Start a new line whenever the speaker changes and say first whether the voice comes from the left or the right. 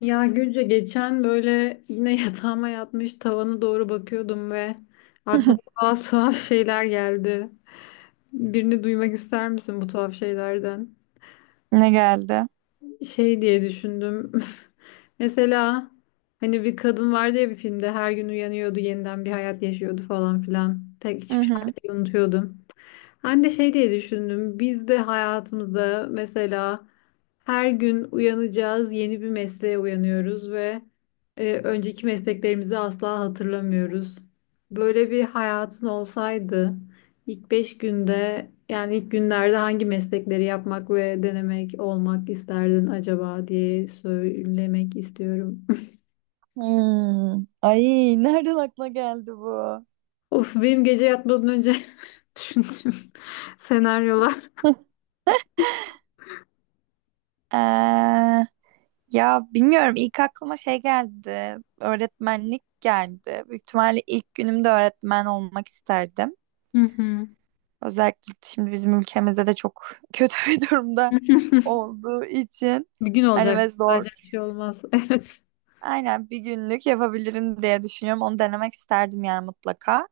left: Ya Gülce geçen böyle yine yatağıma yatmış tavana doğru bakıyordum ve aklıma tuhaf tuhaf şeyler geldi. Birini duymak ister misin bu tuhaf şeylerden?
right: Ne geldi?
left: Şey diye düşündüm. Mesela hani bir kadın vardı ya bir filmde her gün uyanıyordu yeniden bir hayat yaşıyordu falan filan. Tek
right: Hı
left: hiçbir
right: hı.
left: şey unutuyordu. Ben de şey diye düşündüm. Biz de hayatımızda mesela her gün uyanacağız, yeni bir mesleğe uyanıyoruz ve önceki mesleklerimizi asla hatırlamıyoruz. Böyle bir hayatın olsaydı ilk 5 günde yani ilk günlerde hangi meslekleri yapmak ve denemek olmak isterdin acaba diye söylemek istiyorum.
right: Hmm. Ay nereden aklına geldi bu?
left: Of benim gece yatmadan önce düşündüğüm senaryolar.
right: Ee, ya bilmiyorum ilk aklıma şey geldi. Öğretmenlik geldi. Büyük ihtimalle ilk günümde öğretmen olmak isterdim.
left: Hı hı.
right: Özellikle şimdi bizim ülkemizde de çok kötü bir durumda olduğu için.
left: Bir gün
right: Hani
left: olacak.
right: ve
left: Sadece bir
right: zor.
left: şey olmaz. Evet.
right: Aynen bir günlük yapabilirim diye düşünüyorum. Onu denemek isterdim yani mutlaka.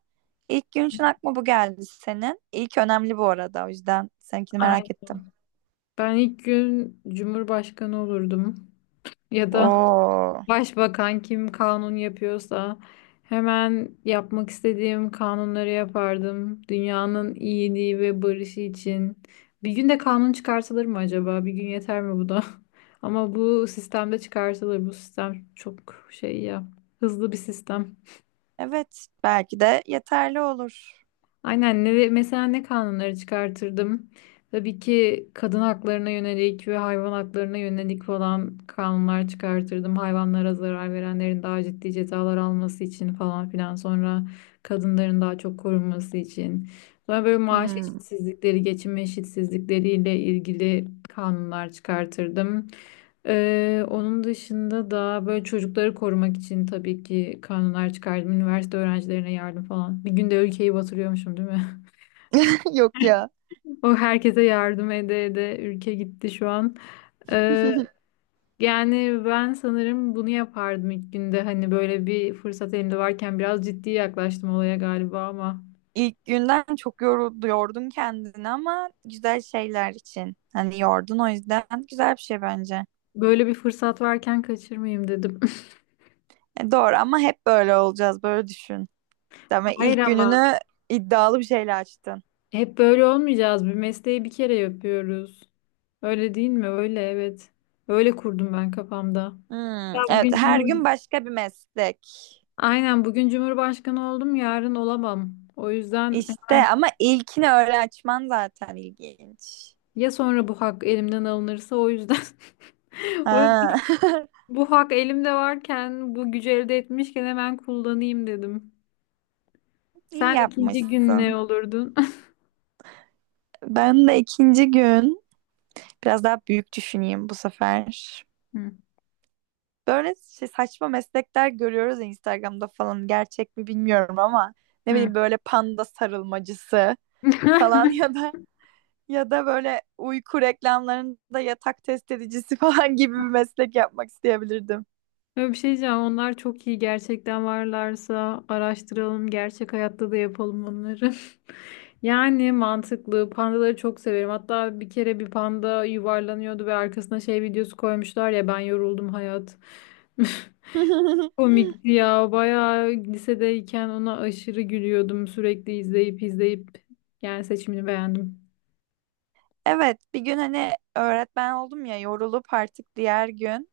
right: İlk gün için aklıma bu geldi senin. İlk önemli bu arada. O yüzden seninkini merak ettim.
left: Aynen. Ben ilk gün Cumhurbaşkanı olurdum. Ya da
right: Oo.
left: başbakan kim kanun yapıyorsa hemen yapmak istediğim kanunları yapardım. Dünyanın iyiliği ve barışı için. Bir gün de kanun çıkartılır mı acaba? Bir gün yeter mi bu da? Ama bu sistemde çıkartılır. Bu sistem çok şey ya. Hızlı bir sistem.
right: Evet, belki de yeterli olur.
left: Aynen ne, mesela ne kanunları çıkartırdım? Tabii ki kadın haklarına yönelik ve hayvan haklarına yönelik falan kanunlar çıkartırdım. Hayvanlara zarar verenlerin daha ciddi cezalar alması için falan filan. Sonra kadınların daha çok korunması için. Sonra böyle maaş
right: Hmm.
left: eşitsizlikleri, geçim eşitsizlikleriyle ilgili kanunlar çıkartırdım. Onun dışında da böyle çocukları korumak için tabii ki kanunlar çıkardım. Üniversite öğrencilerine yardım falan. Bir günde ülkeyi batırıyormuşum değil mi?
right: Yok ya.
left: O herkese yardım ede ede ülke gitti şu an. Ee, yani ben sanırım bunu yapardım ilk günde. Hani böyle bir fırsat elimde varken biraz ciddi yaklaştım olaya galiba ama
right: İlk günden çok yoruldu, yordun kendini ama güzel şeyler için. Hani yordun o yüzden güzel bir şey bence.
left: böyle bir fırsat varken kaçırmayayım dedim.
right: E, doğru ama hep böyle olacağız, böyle düşün. Ama
left: Hayır
right: ilk
left: ama.
right: gününü iddialı bir şeyle açtın.
left: Hep böyle olmayacağız. Bir mesleği bir kere yapıyoruz. Öyle değil mi? Öyle evet. Öyle kurdum ben kafamda.
right: Hmm,
left: Ya
right: evet her gün başka bir meslek.
left: Aynen bugün Cumhurbaşkanı oldum, yarın olamam. O yüzden hemen
right: İşte ama ilkini öyle açman zaten ilginç.
left: ya sonra bu hak elimden alınırsa o yüzden o yüzden
right: Ha.
left: bu hak elimde varken bu gücü elde etmişken hemen kullanayım dedim.
right: İyi
left: Sen ikinci gün ne
right: yapmışsın.
left: olurdun?
right: Ben de ikinci gün biraz daha büyük düşüneyim bu sefer.
left: Hı.
right: Böyle şey, saçma meslekler görüyoruz ya Instagram'da falan gerçek mi bilmiyorum ama ne
left: Hı.
right: bileyim böyle panda sarılmacısı falan ya da böyle uyku reklamlarında yatak test edicisi falan gibi bir meslek yapmak isteyebilirdim.
left: Ya bir şey diyeceğim. Onlar çok iyi. Gerçekten varlarsa araştıralım. Gerçek hayatta da yapalım onları. Yani mantıklı. Pandaları çok severim. Hatta bir kere bir panda yuvarlanıyordu ve arkasına şey videosu koymuşlar ya ben yoruldum hayat. Komikti ya. Bayağı lisedeyken ona aşırı gülüyordum. Sürekli izleyip izleyip. Yani seçimini beğendim.
right: Evet, bir gün hani öğretmen oldum ya yorulup artık diğer gün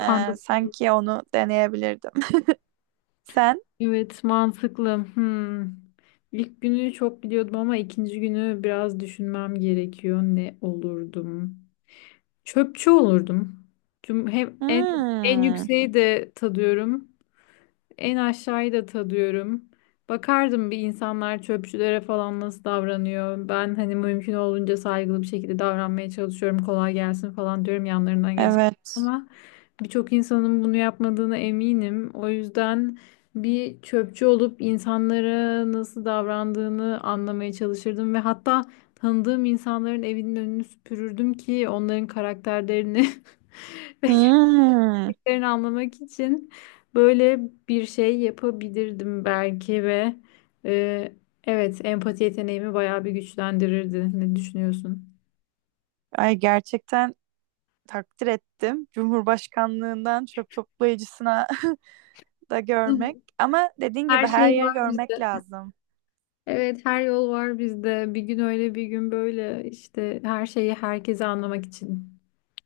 left: Panda
right: sanki onu deneyebilirdim. Sen?
left: evet, mantıklı. Hmm. İlk günü çok biliyordum ama ikinci günü biraz düşünmem gerekiyor. Ne olurdum? Çöpçü olurdum. Tüm hem en
right: Hmm,
left: yükseği de tadıyorum. En aşağıyı da tadıyorum. Bakardım bir insanlar çöpçülere falan nasıl davranıyor. Ben hani mümkün olduğunca saygılı bir şekilde davranmaya çalışıyorum. Kolay gelsin falan diyorum yanlarından geç.
right: evet.
left: Ama birçok insanın bunu yapmadığına eminim. O yüzden bir çöpçü olup insanlara nasıl davrandığını anlamaya çalışırdım ve hatta tanıdığım insanların evinin önünü süpürürdüm ki onların karakterlerini ve
right: Hmm.
left: yerini anlamak için böyle bir şey yapabilirdim belki ve e, evet empati yeteneğimi bayağı bir güçlendirirdi. Ne düşünüyorsun?
right: Ay gerçekten takdir ettim. Cumhurbaşkanlığından çöp toplayıcısına da görmek. Ama dediğin
left: Her
right: gibi her
left: şey
right: yer
left: var
right: görmek
left: bizde.
right: lazım.
left: Evet, her yol var bizde. Bir gün öyle, bir gün böyle. İşte her şeyi herkese anlamak için.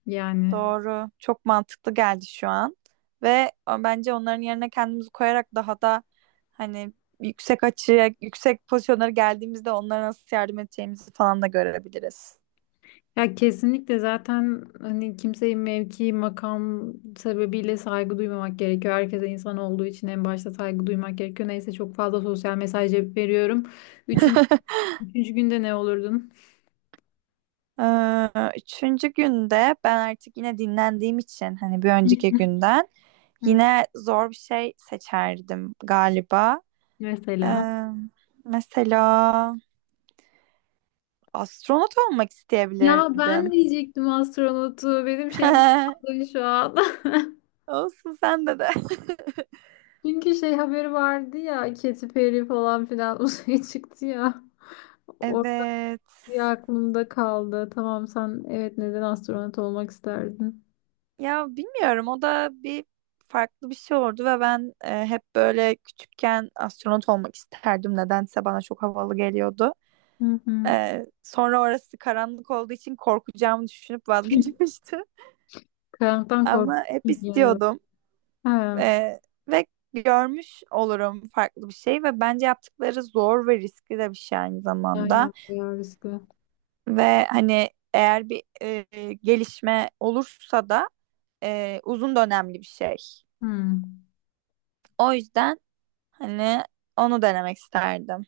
left: Yani.
right: Doğru. Çok mantıklı geldi şu an. Ve bence onların yerine kendimizi koyarak daha da hani yüksek açıya, yüksek pozisyonlara geldiğimizde onlara nasıl yardım edeceğimizi falan da görebiliriz.
left: Ya kesinlikle zaten hani kimseyi mevki, makam sebebiyle saygı duymamak gerekiyor. Herkese insan olduğu için en başta saygı duymak gerekiyor. Neyse çok fazla sosyal mesaj yapıp veriyorum. Üçüncü, üçüncü günde ne olurdun?
right: Ee, Üçüncü günde ben artık yine dinlendiğim için hani bir önceki günden yine zor bir şey seçerdim galiba.
left: Mesela.
right: Ee, Mesela astronot olmak
left: Ya ben
right: isteyebilirdim.
left: diyecektim astronotu. Benim şeyim patladı şu an.
right: Olsun sende de.
left: Çünkü şey haberi vardı ya Katy Perry falan filan uzaya çıktı ya. O
right: Evet.
left: bir aklımda kaldı. Tamam sen evet neden astronot olmak isterdin?
right: Ya bilmiyorum o da bir farklı bir şey oldu ve ben hep böyle küçükken astronot olmak isterdim. Nedense bana çok havalı geliyordu.
left: Hı hı.
right: E, sonra orası karanlık olduğu için korkacağımı düşünüp vazgeçmiştim.
left: Karanlıktan korkuyorum
right: Ama hep
left: genel olarak.
right: istiyordum.
left: Ha,
right: E, ve görmüş olurum farklı bir şey ve bence yaptıkları zor ve riskli de bir şey aynı zamanda.
left: aynen bayağı riskli.
right: Ve hani eğer bir gelişme olursa da uzun dönemli bir şey.
left: Hmm.
right: O yüzden hani onu denemek isterdim.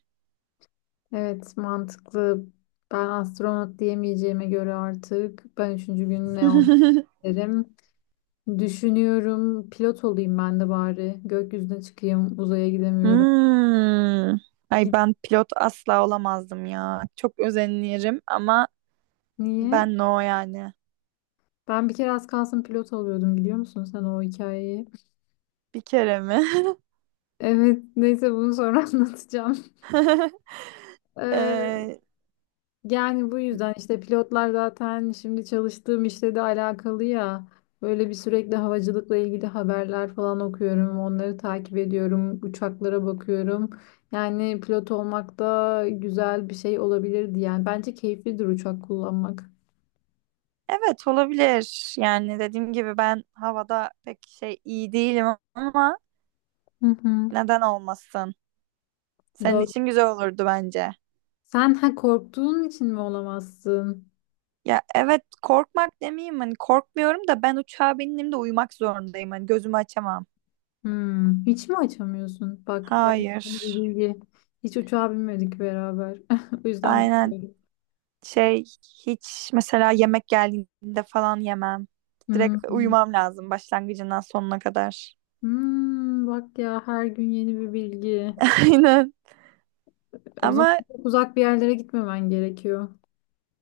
left: Evet mantıklı. Ben astronot diyemeyeceğime göre artık ben üçüncü gün ne olmak isterim. Düşünüyorum pilot olayım ben de bari. Gökyüzüne çıkayım uzaya gidemiyorum.
right: Hmm. Ay
left: Git-
right: ben pilot asla olamazdım ya. Çok özenirim ama
left: Niye?
right: ben no yani.
left: Ben bir kere az kalsın pilot oluyordum biliyor musun sen o hikayeyi?
right: Bir kere mi?
left: Evet neyse bunu sonra anlatacağım. Ee,
right: Ee,
left: Yani bu yüzden işte pilotlar zaten şimdi çalıştığım işle de alakalı ya. Böyle bir sürekli havacılıkla ilgili haberler falan okuyorum. Onları takip ediyorum. Uçaklara bakıyorum. Yani pilot olmak da güzel bir şey olabilirdi yani. Bence keyiflidir uçak kullanmak.
right: evet, olabilir. Yani dediğim gibi ben havada pek şey iyi değilim ama
left: Hı hı.
right: neden olmasın? Senin
left: Dört.
right: için güzel olurdu bence.
left: Sen ha korktuğun için mi olamazsın?
right: Ya evet korkmak demeyeyim hani korkmuyorum da ben uçağa bindiğimde uyumak zorundayım. Hani gözümü açamam.
left: Hmm. Hiç mi açamıyorsun? Bak, her gün yeni
right: Hayır.
left: bir bilgi. Hiç uçağa binmedik beraber. O yüzden
right: Aynen
left: bilmiyorum.
right: şey hiç mesela yemek geldiğinde falan yemem. Direkt
left: Hmm.
right: uyumam lazım başlangıcından sonuna kadar.
left: Hmm, bak ya her gün yeni bir bilgi.
right: Aynen.
left: O zaman
right: Ama
left: çok uzak bir yerlere gitmemen gerekiyor.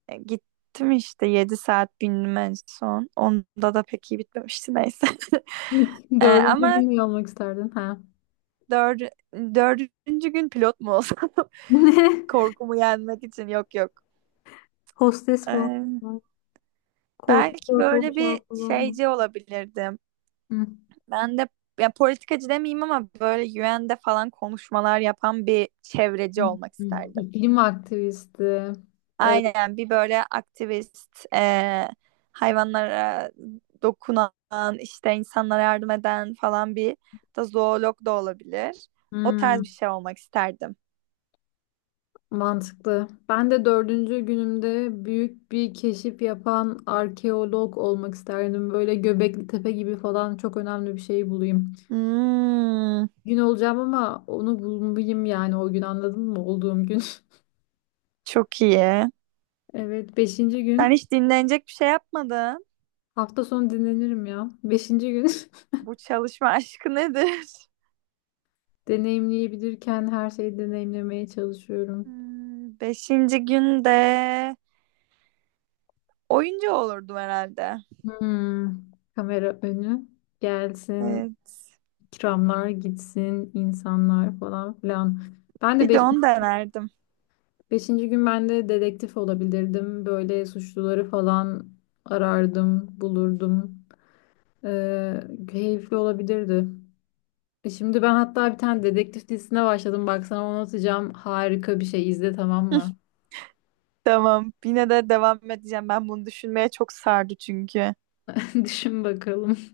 right: gittim işte 7 saat bindim en son. Onda da pek iyi bitmemişti neyse.
left: Dördüncü
right: Ama
left: gün mü almak isterdin? Ha.
right: dördü- dördüncü gün pilot mu olsam?
left: Ne?
right: Korkumu yenmek için yok yok.
left: Hostes falan
right: Ee,
left: var. Korku
right: Belki
left: korku
right: böyle bir
left: uçağı falan mı?
right: şeyci olabilirdim.
left: Hı.
right: Ben de ya politikacı demeyeyim ama böyle UN'de falan konuşmalar yapan bir çevreci olmak
left: Hı.
right: isterdim.
left: İklim aktivisti. Evet.
right: Aynen bir böyle aktivist, hayvanlara dokunan, işte insanlara yardım eden falan bir da zoolog da olabilir. O tarz
left: Hmm,
right: bir şey olmak isterdim.
left: mantıklı. Ben de dördüncü günümde büyük bir keşif yapan arkeolog olmak isterdim. Böyle Göbekli Tepe gibi falan çok önemli bir şey bulayım.
right: Hmm,
left: Gün olacağım ama onu bulmalıyım yani o gün anladın mı olduğum gün.
right: çok iyi.
left: Evet beşinci
right: Sen
left: gün
right: hiç dinlenecek bir şey yapmadın.
left: hafta sonu dinlenirim ya. Beşinci gün
right: Bu çalışma aşkı nedir?
left: deneyimleyebilirken her şeyi deneyimlemeye çalışıyorum.
right: Hmm, beşinci günde oyuncu olurdum herhalde.
left: Hmm, kamera önü gelsin,
right: Evet.
left: ikramlar gitsin, insanlar falan filan. Ben de
right: Bir de
left: beş,
right: onu denerdim.
left: beşinci gün ben de dedektif olabilirdim. Böyle suçluları falan arardım, bulurdum. Ee, keyifli olabilirdi. Şimdi ben hatta bir tane dedektif dizisine başladım. Bak sana onu atacağım. Harika bir şey. İzle tamam mı?
right: Tamam. Yine de devam edeceğim. Ben bunu düşünmeye çok sardı çünkü.
left: Düşün bakalım.